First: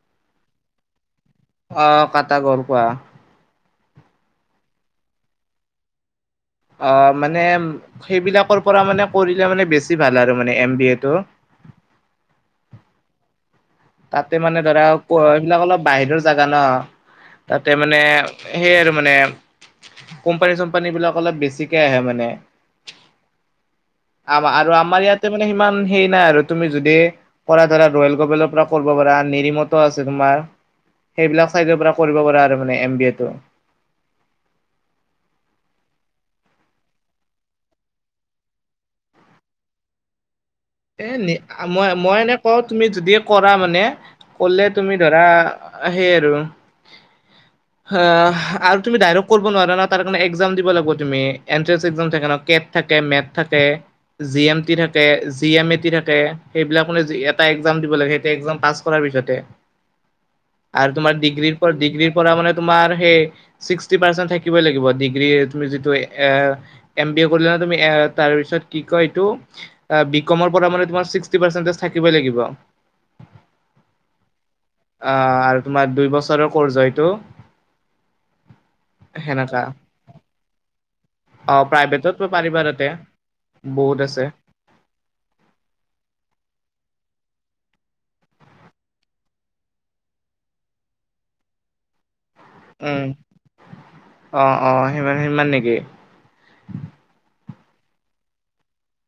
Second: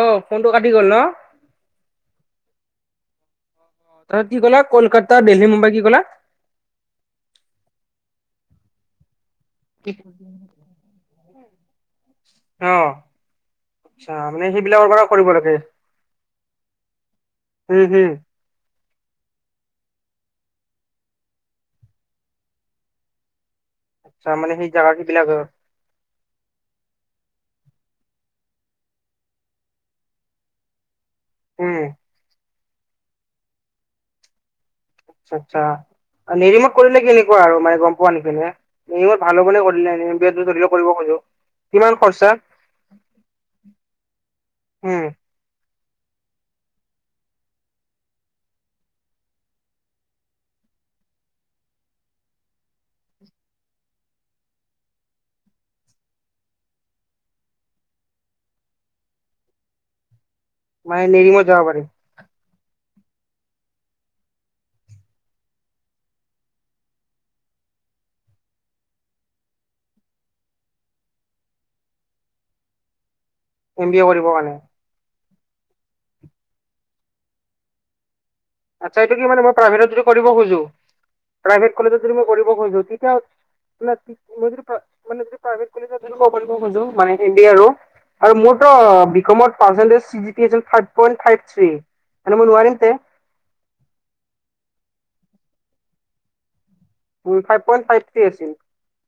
অ ফোনটো কাটি গল ন। অহ কাটা গ'ল কোৱা? অ কি ক'লা কলকাতা, দেল্লী, মুম্বাই কি ক'লা? অ মানে সেইবিলাকৰ পৰা মানে কৰিলে মানে বেছি ভাল আৰু মানে এম বি এটো। [inaudible] অ। আচ্ছা তাতে মানে ধৰা সেইবিলাকৰ পৰা কৰিব লাগে এইবিলাক অলপ বাহিৰৰ জাগা ন তাতে উম মানে হম সেই আৰু মানে কোম্পানী -চোম্পানীবিলাক অলপ বেছিকে আহে মানে। আচ্ছা আম মানে সেই আৰু জাগা আমাৰ ইয়াতে বিলাক মানে সিমান সেই নাই আৰু তুমি যদি কৰা ধৰা ৰয়েল গবেলৰ পৰা কৰিব পাৰা, নিৰিমত আছে তোমাৰ, সেইবিলাক চাইডৰ উম পৰা কৰিব পাৰা আৰু। মানে এম বি এ টো। আচ্ছা। নিৰিমত কৰিলে কেনেকুৱা আৰু মানে গম পোৱা নেকি, নিৰিমত ভাল হ'ব নে কৰিলে নি এ নি মই মই এনে কওঁ তুমি যদি কৰা মানে কলে তুমি উম ধৰা। সেই আৰু। আৰু তুমি ডাইক্ট কৰিব নোৱাৰা ন তাৰ কাৰণে এক্সাম দিব লাগিব তুমি এনট্ৰেন্ এক্সাম থাকে ন। কেট থাকে, মেট থাকে, জি এম টি থাকে। দি এ মেন্টি থাকে সেইবিলাক এটা এক্সাম দিব লাগে এতিয়া এক্সাম পাছ কৰা পিছত হে। [inaudible] আৰু মানে তোমাৰ নেৰিমত ডিগ্ৰীৰ যাব পৰা পাৰিম ডিগ্ৰীৰ পৰা মানে তোমাৰ সেই ছিক্সটি পেচেণ্ট থাকিবই লাগিব ডিগ্ৰী তুমি যিটো এ এম বি এছ কৰিলা। তুমি তাৰপিছত কি কয় এইটো বি কমৰ পৰা মানে তোমাৰ ছিক্সটি পাৰ্চেণ্টিজ থাকিবই লাগিব। এম বি এ কৰিবৰ কাৰণে। অ আৰু তোমাৰ দুই বছৰৰ ক'ৰ্চ হয় এইটো। আচ্ছা এইটো কি মানে মই সেনেকা প্ৰাইভেটত যদি কৰিব খোজোঁ। অ প্ৰাইভেট কলেজত প্ৰাইভেটত যদি মই পঢ়িব পাৰিবা খুজিছোঁ তাতে তেতিয়া বহুত আছে মই যদি মানে দি প্ৰাইভেট কলেজত কৰিব খুজোঁ মানে হিন্দী আৰু। আৰু মোৰতো বিকমত পাৰ্চন্টেজ চেভেন্ত্ৰি [inaudible] পইভ থ্ৰী ননে মোৱাৰতে [inaudible] উম অ অ সিমান সিমান নেকি? ফাইপ পইন ফাইপ থ্ৰি আছিল।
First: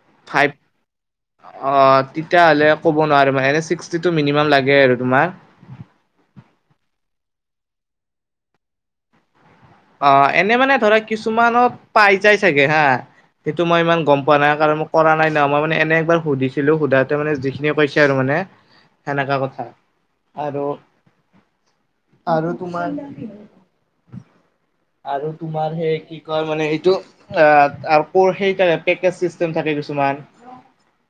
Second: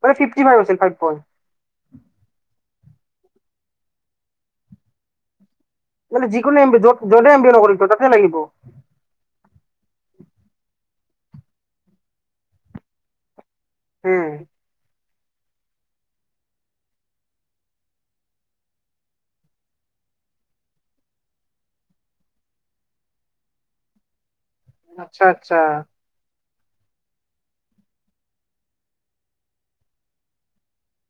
মানে ফিফটি ফাইভ আছিল পইণ্ট অ তেতিয়া হ'লে কব কব নোৱাৰিম এনে ছিক্সটি টো মিনিমাম লাগে আৰু তোমাৰ। মানে যিকোনে এম বি য'ত য'তে এম বি নকৰি ত ততে লাগিব। অ এনে মানে ধৰা কিছুমানত পাই যাই চাগে হা। সেইটো মই ইমান গম উম পোৱা নাই কাৰণ মোক। কৰা নাই ন মই মানে এনে একবাৰ সুধিছিলো সোধাতে মানে যিখিনিয়ে কৈছে আৰু মানে সেনেকা কথা আৰু আৰু তোমাৰ আচ্ছা আৰু আচ্ছা তোমাৰ সেই কি মানে এইটো আকৌ সেইকাৰণে চেকেট থাকে কিছুমান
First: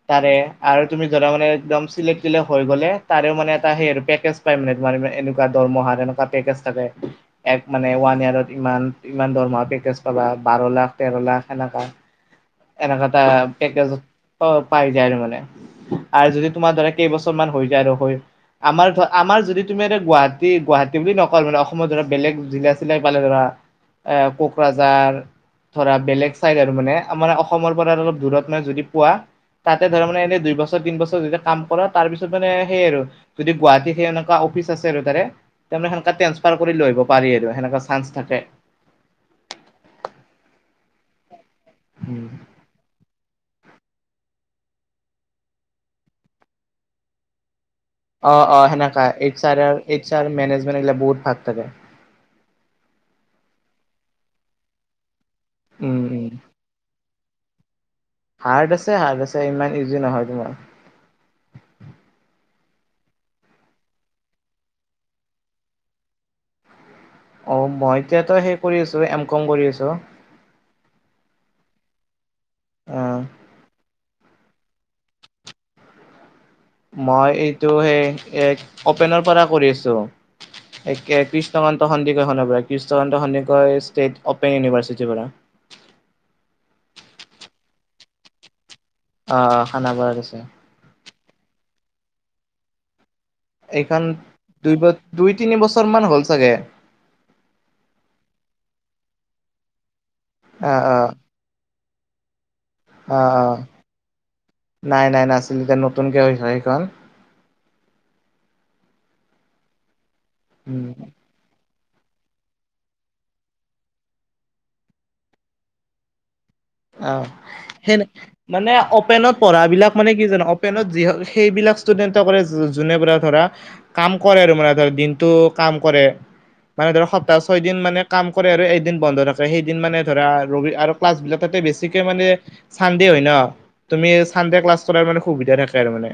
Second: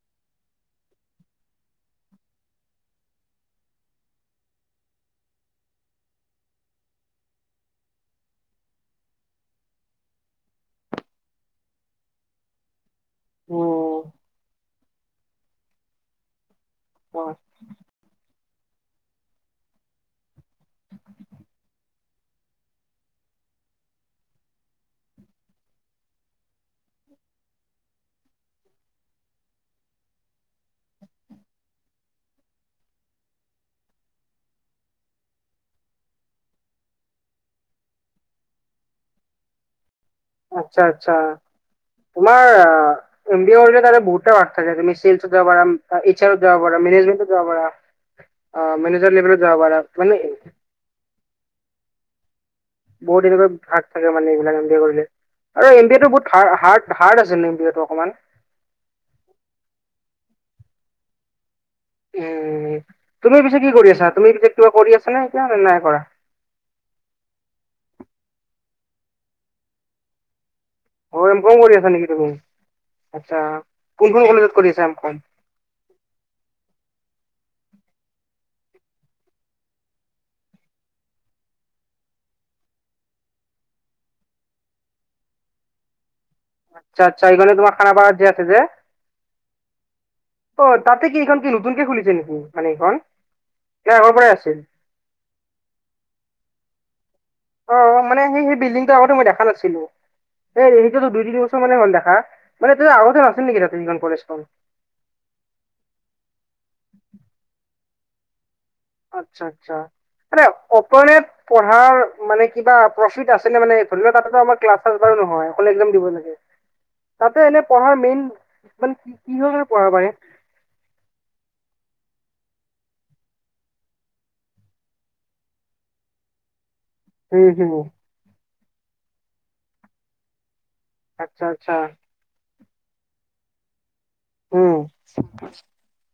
তাৰে আৰু তুমি ধৰা মানে একম চ্িল হৈ গলে তাৰে মানে এটা সেেজ পাই এনেকো দৰমহাৰ এনেকোৱা টেকেচ থাকেএক মানে ওৱন ইয়েৰত ইমান ইমান দৰমহা পেকেজ পাবা বাৰ লাখ তেৰ লাখ সেনেকা। এনেকুৱা এটা উম পেকেজত পাই যায় আৰু মানে আৰু যদি তোমাৰ ধৰা কেইবছৰ অ' মান হৈ যায় আৰু হৈ আমাৰ ধ আমাৰ যদি তুমি এতি গুৱ গুৱাহাটী বুলি নকয় মানে অসমত ধৰা বেলেগ জিলা চিলাই পালে ধৰা আহ কোকৰাঝাৰ ধৰা বেলেগ চাইড আৰু মানে আমাৰ অসমৰ পৰা অলপ দূৰত মানে যদি পোৱা। তাতে ধৰ মানে এনে দুই বছৰ তিন বছৰ যেতিয়া কাম কৰা তাৰ পিছত মানে সেই আৰু যদি গুৱাহাটীত স এনেকুৱা অফিচ আছে আৰু তাৰেে সে ট্ৰেসফাৰ কৰি লৈ আহিব পাৰি আৰুে- চা্স থাকে। আচ্ছা আচ্ছা তোমাৰ বুত বাৰাকায় তুমিেল যাবাৰা এই আৰ দ যাব পাৰা মেনেজমট যাব পাৰা। অ অ সেনেককা মেনেজাৰ ইট লেভেলত যাব পাৰা মানে ইটছ আৰ মেনেজমেট বহুত ভাগ থাকে। বহুত এনেুৱ ভাগ থাকে মানে এইবিলাক এ বি এ কৰিলে আৰু এম বি উম এ টো উম বহুত হাৰ্ড আছে। [unintelligible] হাৰ্ড আছে হাৰ্ড আছে ইমান ইজি নহয় তোমাৰ। উ তুমি পিছে কি কৰি আছা তুমি পিছে কিবা কৰি আছা নে এতিয়া নে নাই কৰা। [inaudible] অ মই এতিয়াতো সেই কৰি আছো এম কম কৰি আছো। অ এম কম কৰি আছ নেকি তুমি অ আচ্ছা। কোনখনোন কলেজত কৰিছে এখন মই এইটো সেই অপেনৰ পৰা কৰি আছো এক কৃষ্ণকান্ত সন্দিকৰখনৰ পৰা কৃষ্ণকান্ত সন্দিকৰ ষ্টেট অপেন ইউনিভাৰ্চিটিৰ পৰা আচ্ছা আচ্ছা এইখণে তোমাৰ খানা পাৰ যে আছে যে অ অ খান বাৰত আছে অ তাতে এইখন কি নতনকে খুলিছে নেকি মান এইখন নে এইখন আগৰ পৰাই আছিল দু দুই তিনি বছৰমানান হ'ল চাগে অ মানে সেই সেই বিল্ডিংটো আগতে মই দেখা নাছিলো এ অ অ এনেটোতো দুই তিনি বছৰ মানে হল দেখা মানে আগতে অ ন আছিল অ নেকি এ তিনিজন কলেেশখন নাই নাই নাছিল এতিয়া নতুনকে হৈ হৈছে সেইখন [unintelligible] আচ্ছা আচ্ছা এ উম অপৰে পঢ ম কিবা প্ৰফিত আছে মানে ধ ল তাো আমাৰ্লাছ বাৰ নহয়্ দিব লাগে অ তাতে এনে পঢ়াৰ সেইনে মেইন মানে কি অপেনত কিহৰ পঢ়া কাৰণে বিলাক পাৰে মানে কি জানো অপেনত যি সেইবিলাক কৰে যোনে প ধৰা কাম কৰে আৰু মানে ধ দিনটো কাম কৰে মানে ধৰ সপ্তাহ হম ছয় দিন মানে হম কাম কৰে আৰু এদিন বন্ধ থাকে সেইদিন মানে ধৰা ৰবি আৰু ক্লাছ বিলাক আচ্ছা তাতে আচ্ছা বেছিকে মানে চানডে হয় ন তুমি চানডে ক্লাছ উম কৰাৰ মানে সুবিধা থাকে আৰু মানে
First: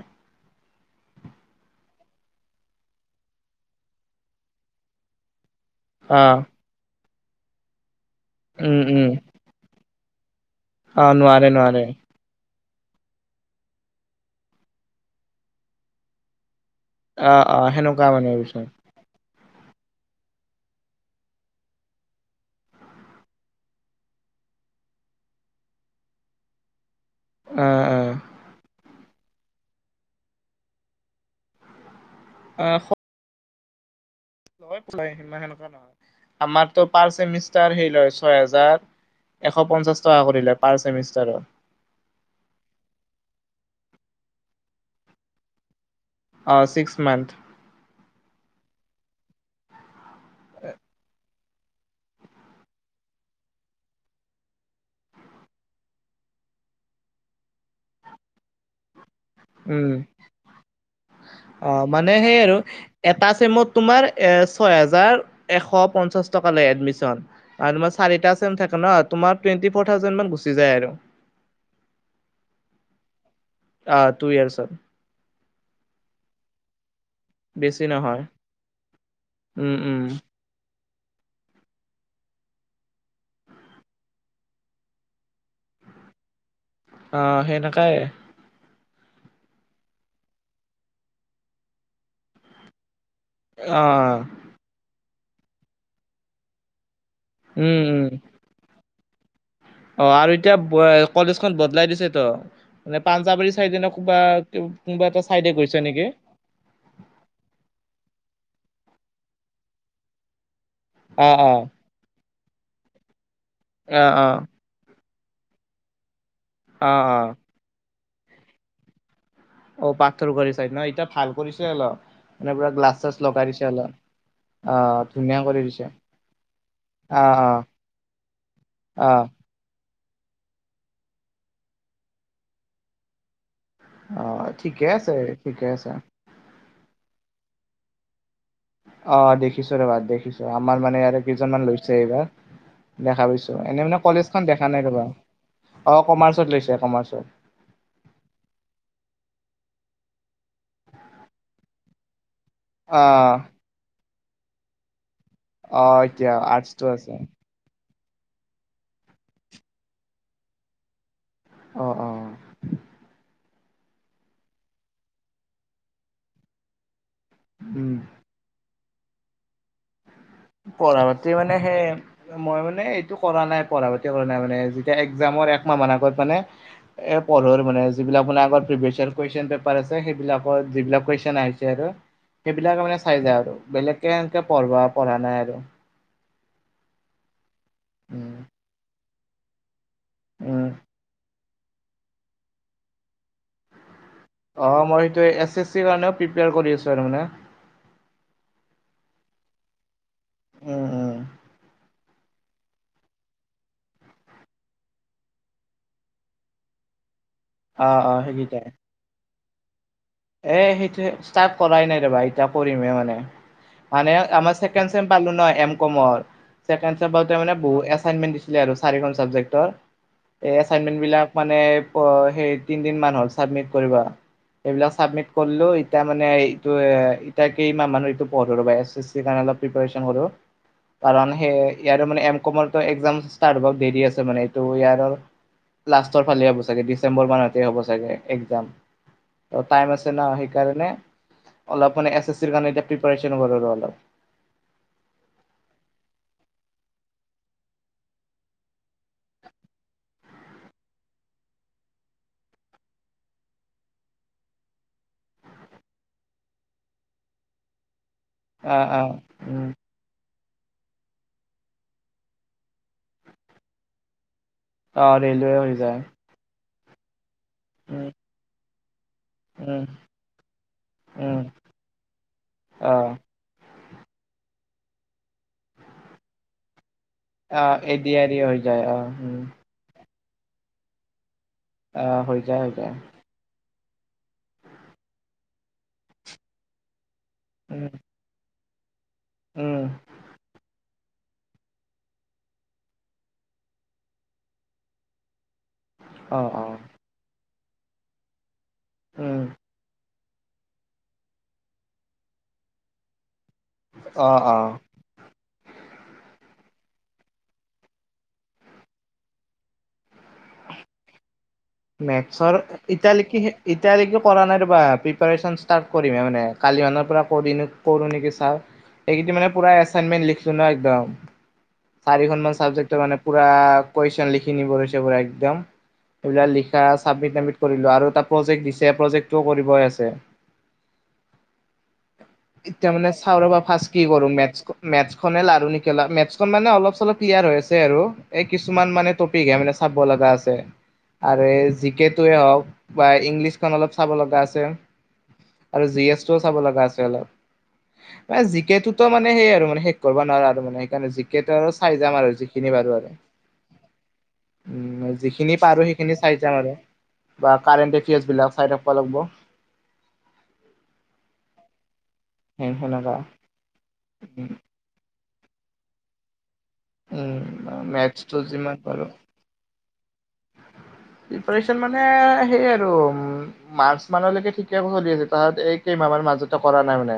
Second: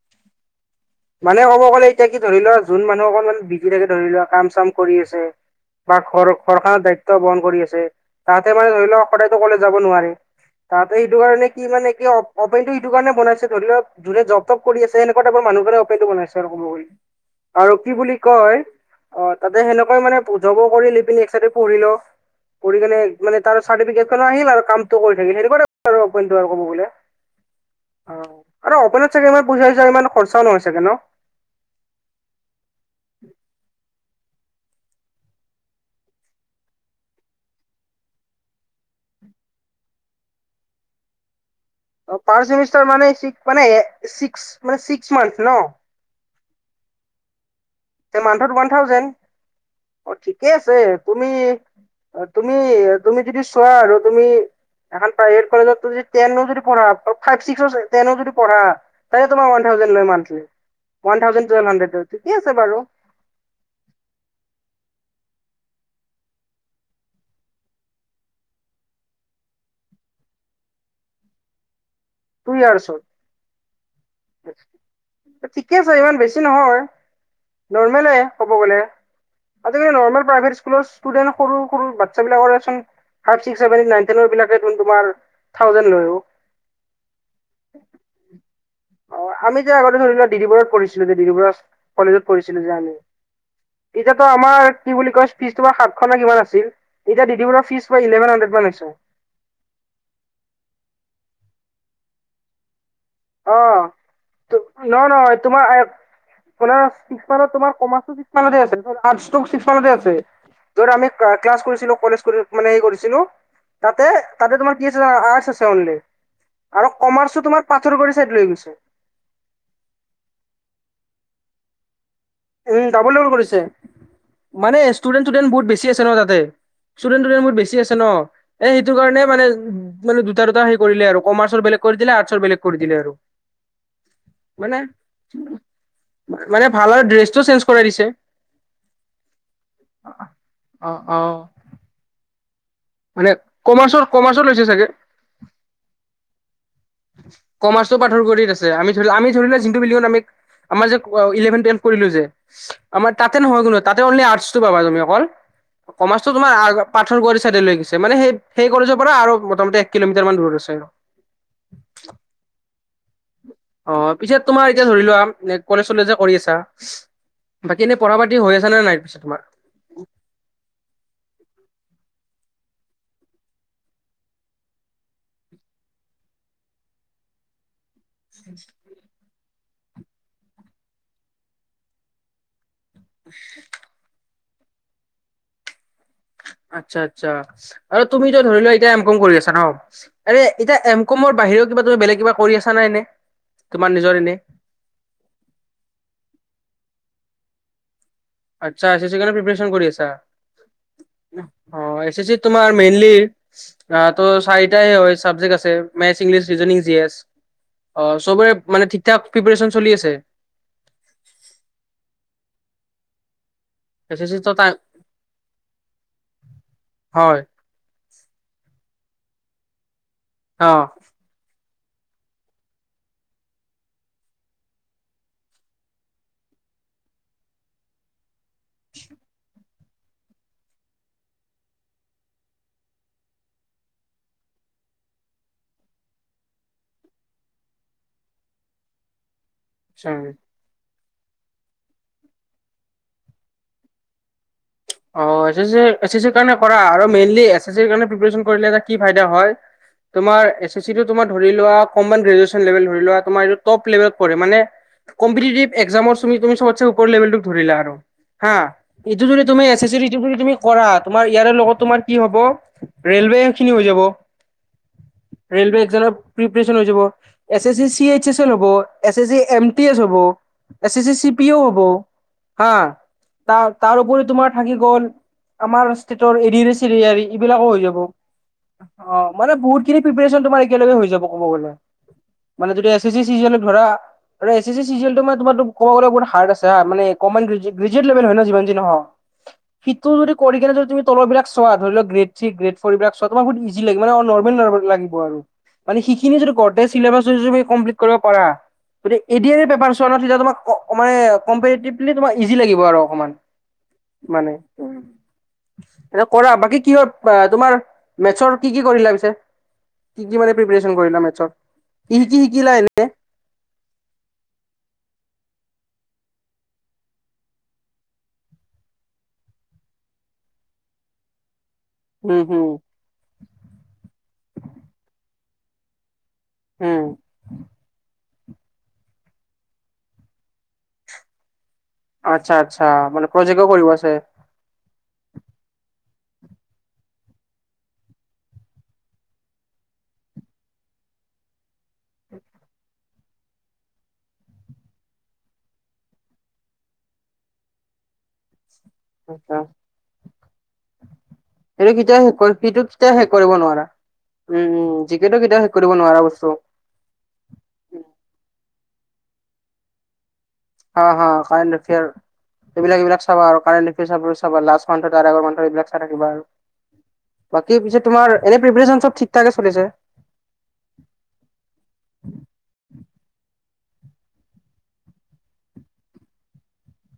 মানে ক'ব গ'লে এতিয়া কি ধৰি লোৱা যোন মানুহ অকনমান বিজি থাকে ধৰি লোৱা কাম চাম কৰি আছে বা ঘৰ অ', ঘৰখনৰ দায়িত্ব বহন কৰি আছে তাহতে মানে উম, ধৰি উম, লওক সদায়তো কলে যাব নোৱাৰে তাতে অ', সেইটো কাৰণে নোৱাৰে কি নোৱাৰে মানে কি অপেনটো সেইটো কাৰণে বনাইছে ধৰি লওক যোনে জব জপ কৰি আছে এনেকুৱাটা মানুহৰে অপটো বনাই আৰু ক'ব অ', অ', আৰু কি সেনেকুৱা বুলি মানে পিছত কয় অ', অ তাতে সেনেকা ই মানে যব কৰি লি পিনি এক্সাইডে পঢ়ি ল কৰি কিনে মানে ত চাৰো আহিল আৰু কামটো কৰি থাকিল সেইটো কব বোলে অ আৰু অপনাথ চাগে ইমান পইচা হচা ইমান খৰচা নহয় চাগে ন আহ সিমান সেনেকুৱা নহয় আমাৰতো পাৰ চেমিষ্টাৰ হে লয় ছয় হোজাৰ এশ পঞ্চাশ টকা কৰি লয় পাৰ ছেমিষ্টাৰত পাৰ ছেমিষ্টাৰ মানে মানে মান ছিক্স মান ন অ ছিক্স মান্থত ওৱান থাউজেণ্ড অ ঠিকে আছে তুমি অ তুমি তুমি যদি চোৱা আৰু তুমি এখন প্ৰাইভেট কলেজত যদি টেনো যদি পঢ়া ফ ছিক্স ও যদি পঢ়া তাতে তোমাৰ ৱান উম থাউজেণ্ড লয় মান্থলি অ মানে সেই আছে আৰু বাৰু এটা চেমত তোমাৰ এ ছয় হেজাৰ এশ পঞ্চাছ টকা লয় এডমিশ্যন আৰু চাৰিটা ছেম থাকে ন টুৱেন্টি ফৌৰ থাউজেণ্ড মান মান গুচি যায় আৰু তুই আৰ্ছত অ টু ইয়াৰছত ঠিকে আছে ইমান বেছি নহয় বেছি নৰ্মেল নহয় ক'ব গ'লে আ উম উম নৰ্মেল প্ৰাইভে স্কুলৰ ষ্টুডেণ্ট সৰু সৰু বাচ্ছা বিলাকৰে চোন five six seven eight nine ten বিলাকে দেখোন তোমাৰ থাউজেণ্ড লয় অ অ সেই নেকাই অ আমি যে আগতে ধৰি লোৱা ডিদি বৰুৱাত কৰিছিলো যে ডিদি বৰুৱা কলেজত কৰিছিলো যে আমি অ এতিয়া তো আমাৰ কি বুলি কয় পিজ তোমাৰ সাত খ নে কিমান আছিল এতিয়া ডিব দি বৰুৱা ৰ উম ফিজ উম ইলেভন হাণ্ড্ৰেড মান হৈছে অ আৰু এতিয়া কলেজখন বদলাই দিছে তো মানে অ পাঞ্জাৱাৰী চাইডে ন কোবা কোনোবা এটা চাইডে গৈছে নেকি তোমাৰত তোমাৰ কমাৰ্চো মতে আছে আছে ধ আমি অ অ ক্লাছ কৰিছিলো কলেজ কৰি মানে কৰিছিলো অ অ তাতে তাতে তোমাৰ কি আছে আৰ্টচ আছে অনলি অ আৰু অ কমাৰ্চো তোমাৰ ত্তৰ পৰি চাইড লৈ গৈছে অ পাথৰ কৰি চাই ন এতিয়া ভাল কৰিছে অলপ মানে পুৰা উম গ্লাছ চাছ ডাবল ডাবল লগাই কৰিছে দিছে অলপ মানে অ ষ্টুডেণ্ট ধুনীয়া ষ্টুডেণ্ট কৰি বহুত বেছি দিছে আছে ন তাতে ষ্টুডেণ্ট অ টুডেণ্ট অ বহত বেছি আছে ন এ সেইটো অ কাৰণে মানে মানে দুটা দুটা সেই কৰিলে আৰু কমাৰ্চৰ বেলেগ কৰি দিলে আৰ্টচৰ বেলেগ কৰি দিলে আৰু অ মানে ঠিকে আছে ঠিকে আছে মানে ভাল আৰু ড্ৰেছটো চেঞ্জ কৰাই দিছে অ দেখিছো ৰবা অ দেখিছো আমাৰ অ মানে অ ই কেইজনমান লৈছে এইবাৰ দেখা মানে পাইছো এনে মানে কমাৰ্চৰ কলেজখন কমাৰ্চৰ লৈছে দেখা নাই চাগে ৰবা অ কমাৰ্চত লৈছে কমাৰ্চত কমাৰ্চো পথৰ কৰিত আছে আমি ধৰি আমি ধৰিলে লো আমাৰজে ইলেভে টোৱেলভ কৰিলো যে আম অ তাতে নয় তলি আৰ্টটো পাবা তুমি অকল অ কমাৰ্চো এতিয়া তোমাৰ আৰ্টচটো আছে পাৰঠন কৰি চাইডকে মানে সেই সেই কলেজৰ পৰা আৰু মোটামুটি এক কিলোমিটাৰ মান দূৰত আছে আৰু অ অ অ পিছে তোমাৰ এতিয়া ধৰি লোৱা কলেজ চলেজ কৰি আছা বাকী উম এনেই পঢ়া পাতি হৈ আছে নে নাই পিছে তোমাৰ পঢ়া পাতি মানে সেই মই মানে এইটো কৰা নাই পঢ়া পা কৰা নাই মানে যেতিয়া এক্জামৰ এক মাহান আগত মানে পঢ়ো মানে যিবিলাক মানে আগৰ কুৱেইছন পেপাৰ সেইবাক যিলাক কৰ আৰু সেইবিলাক মানে চাই য আৰু বেলেগ পঢ়বা পঢ়া নাই আৰু আচ্ছা আচ্ছা আৰু তুমি উম যে ধৰি লোৱা এতিয়া এম কম কৰি আছা ন আৰে উম এতিয়া এম কমৰ বাহিৰেও কিবা তুমি বেলেগ কিবা কৰি আছা নাই নে তোমাৰ নিজৰ এনে অ মই সেইটো এছ এছ চিৰ কাৰণেও প্ৰিপিয়াৰ কৰি আছো আৰু মানে আচছা চি চি কানে পিপ্ৰেৰেচন কৰি আছা উম উম তোমাৰ মেইনলি ত চাৰিটাই হয় চাবজেক্ট আছে maths English reasoning G S অ চবেৰে মানে ঠিক ঠাক প্ৰিপেৰেচন চলি আছে এ সেইটো ষ্টাৰ্ট কৰাই নাই ৰবা এতয়া কৰিমে মানে মানে এছ এছ চি আমাৰ ছেকে চেম পালো ন এম কমৰ ছেকেন চেম হয় বহু এছাইনমেন্ট দিছিলে আৰু চাৰিখন চাবজেক্টৰ এই অ'। এছাইনমেণ্টবিলাক মানে অ সে তিন দিন মান হ'ল চাবমিট কৰিব এইবিলাক চাবমিট কৰিলো ইতিয়া মানে এইটো এতাকেই মানৰ পদৰ পাই আছে চি চী কাৰণে অলপ প্ৰিপেৰেচন কৰো কাৰণ সেই ইয়াৰ মানে এম কমৰ একাম ৰ্ট হ দেৰি আছে মানে এইটো ইয়াৰ লাষ্টৰ ফালে হ'ব চাগে ডিচেম্বৰ মাহতে হ'ব চাগে একজাম টাইম আছে ন সেইকাৰণে অলপ মানে এছ এছ চিৰ কাৰণে এতিয়া প্ৰপেৰেচৰ্ন কৰো আৰু অলপ অ এছ এছ চি কাৰণ কৰা আৰু মেইনলি এ এছ কাৰণ প্ৰিপেৰেচন কৰিলে এটা কি ফাইদা হয় তোমাৰ এছ এছি টো তম ধৰিলোৱা কমন গেজুৱেছন লেবেল ধৰি লোৱা টপ লেবেলট মানে কম্পিটিটিভ এক্জামৰু তমি চবচে উপৰ লেভেলটোক ধৰিলা আৰু হা অ অ এইটো যদি তুমি উম এছ এছ তুমি কৰা তোমাৰ ইয়াৰে লগত তোমাৰ কি হব ৰেলোৱে খিনি হৈ যাব অ ৰেলৱে হৈ যায় [unintelligible] এ A um C M T um S হ'ব S A C C um P হ'ব হা অ ত তাৰ উপৰি তোমাৰ থাকি গ'ল আমাৰ ষ্টেটৰ এৰিৰে চিৰি এইবিলাকো হৈ যাব অ এডি আৰি হৈ যায় অ উম মানে বহুতখিনি পিপিয়েৰেচন তোমাৰ একেলগে হৈ যাব ক'ব গ'লে আহ হৈ যায় মানে হৈ যদি যায় এচ চি এছৰ ধৰা [unintelligible] হয় ন উম যিমান নহ উম সিটো যদি কৰিনে যদি তুমি তলৰবিলাক চোৱা ধৰি লও গেট থ্ৰী গ্ৰেট ফৰ বিলাক চোৱা তোমাৰ বহুত ইজি লাগিব মানে নৰ্মেল নৰ্ম লাগিব আৰু মানে সেইখিনি অ য অ ঘৰতে চবা কমপ্লিট কৰিব পাৰ গতি এ উম এডিয়াৰি পেপাৰ [unintelligible] তোমাক ইজি লাগিব আৰু অকণমান অ মানে অ এটো কৰা বাকী কি হয় তোমাৰ মেথছৰ কি কি কৰিলা পিছে কি কি মানে প্ৰিপেচন কৰিলা মেথছৰ শিকি মেথছৰ শিকিলা এনে ইটালী ইটালীকো কৰা নাই ৰবা প্ৰিপাৰ্যন ষ্টাৰ্ট কৰিমহে মানে কালিমানৰ পৰা কৰি কৰোঁ নেকি চাওঁ এইকেইদিন মানে পুৰা এছাইনমেণ্ট লিখিলো ন একদম উম চাৰিখন মান হম চাবজেক্ট মানে পুৰা কুৱেশন লিখি নিবদিছে পুৰা একদম এই বিল হম চাবমিট চাবমিট কৰিলো আৰু তাত প্ৰজেক্ট দিছে প্ৰজেক্টটো কৰিবই আছে আচ্ছা আচ্ছা এতিয়া মানে চাও ৰবা প্ৰজেক্টও ফাৰ্ষ্ট কৰিব কি আছে কৰো মেথছটো, মেথছখনে লাৰু কি মে মানে অলপ চলপ ক্লিয়াৰ হৈ আছে আৰু এই কিছুমান মানে টপিকে মানে চাব লগা আছে আৰু জি কে টোৱে হওক বা ইংলিছখন অলপ চাব লগা আছে আৰু জি এছটো চাব লগা আছে অলপ মানে জি কে টৌ ত মানে সেই আচ্ছা আৰু মান শেষ কৰিব নোৱাৰা মানে সেইকাৰণে ক্ৰিকট সেইটো চাই যাম কেতিয়াও আৰু শেষ কৰি যিখিনি সেইটো পাৰো আৰু উ কেতিয়াও শেষ কৰিব নোৱাৰা উম উম জিকেটো যিখিনি কেতিয়াও শেষ পাৰো কৰিব স খিনি নোৱাৰা চাই বস্তু যাম আৰু বা কাৰেন্টৰ কেজ বিলাক চাই যাব লাগিব। অ কাৰেণ্টৰ ফেয়াৰ এইবিলাক সেনেকা এইবিলাক চাবা আৰু কাৰেণ্ট ফয়াৰ লাষ্ট ম ৰ মানুহৰ এইবিলাক চাই থাকিবা আৰু বাকী উম পিছে তোমাৰ মেথছটো এনে যিমান পাৰো প্ৰিপেচন চব ঠিক ঠাকে চলিছে প্ৰিপাৰেচন মানে সেই আৰু মাৰ্চ মানলৈকে ঠিকে চলি আছে তাহ এই কেইমাহমান মাজতে কৰা নাই মানে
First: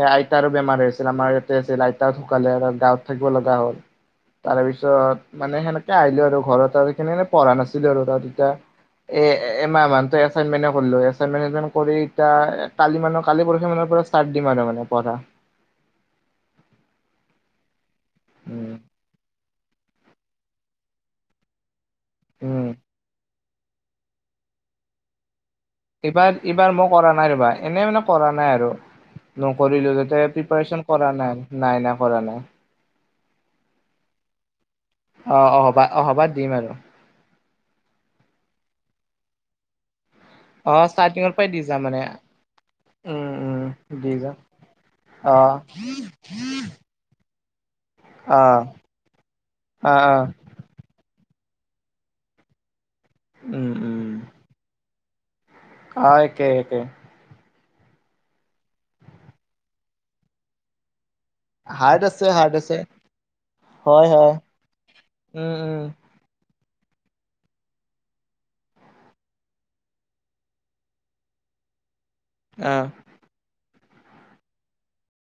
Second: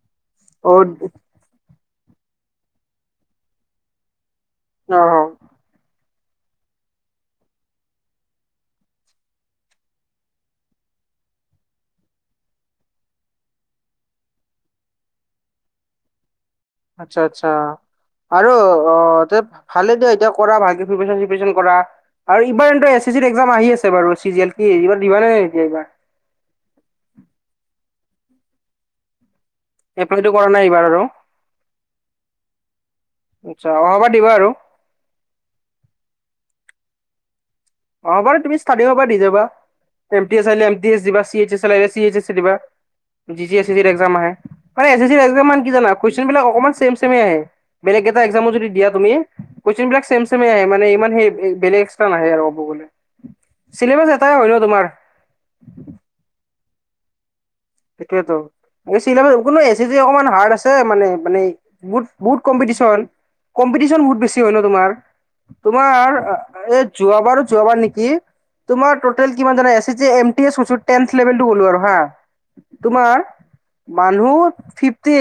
এ আইতাৰো অ বেমাৰ হৈছিল আমাৰ ইয়াতে আছিল আইতা ধুকালে আৰু গাঁৱত থাকিব লগা হ'ল। তাৰ অ পিছত মানে সেনেকে আহিলো আৰু ঘৰত আৰু স পঢ়া নাছিলো আৰু তাত তেতিয়া এ এমাহ এচাইনমেন্টে কৰিলো এচাইনমেণ্ট কৰি এতিয়া কালি মান কিৰা মান ষ্টাৰ দিম আৰু মানে পঢ়া আচ্ছা আচ্ছা আৰু উম অ যে ভালে দিয়া এতিয়া কৰা ভালকে প্ৰিপাৰেচন চিপাৰেচন কৰা আৰু উম ইবাৰ এ এ চি একাম আহি আছে বাৰু চিজিয়েল কি ইবাৰ দিবা নে এইবাৰ এইবাৰ মই কৰা নাই ৰবা এনে মানে কৰা নাই আৰু নকৰিলো যাতে এপ্লাইটো কৰা নাই এইবাৰ প্ৰিপাৰচন কৰা নাই নাই নাই কৰা নাই আচছা অহাবা দিবা আৰু অ অহবা অহবাত দিম আৰু অ বাৰু তুমি ষ্টডি হবা দি যাবা এমটি এ চ আহ অ এম এি এ ষ্টাৰ্টিঙৰ পৰাই এছ দি চি এ যাম মানে এ উম জি জি এ চি দিত উম একজাম দি আহে যাম মানে এ চি দি অ একজাম কি জানা কুৱেচন একদম চেম চেম এ আহে, এই কেইটা অ একজামো যদি দিয়া তুমি কুয়েচন অ বোৰ অ চেইম চেইময়েই আহে ইমান হেৰি নহয় বেলেগ এক্সটা নাহে আৰু ক'ব গলে উম চিলেবাছ এটাই হয় ন তোমাৰ, আহ একে একে সেইটোয়েতো চিলাব কোনো এ চি জি অকমান হাৰ্ড আছে মানে মানে হাৰ্ড বহুত আছে বহুত হাৰ্ড আছে কম্পিটিশন কম্পিটিশন বহুত বেছি হয় ন তোমাৰ উম উম তোমাৰ এই যোৱাবাৰো যোৱাবাৰ নেকি তোমাৰ টুটেল কিমান জানো S A G M P S কৈছো টেন্ট লেভেল টো ওলিওৱা হা, অ তোমাৰ মানুহ ফিপটি,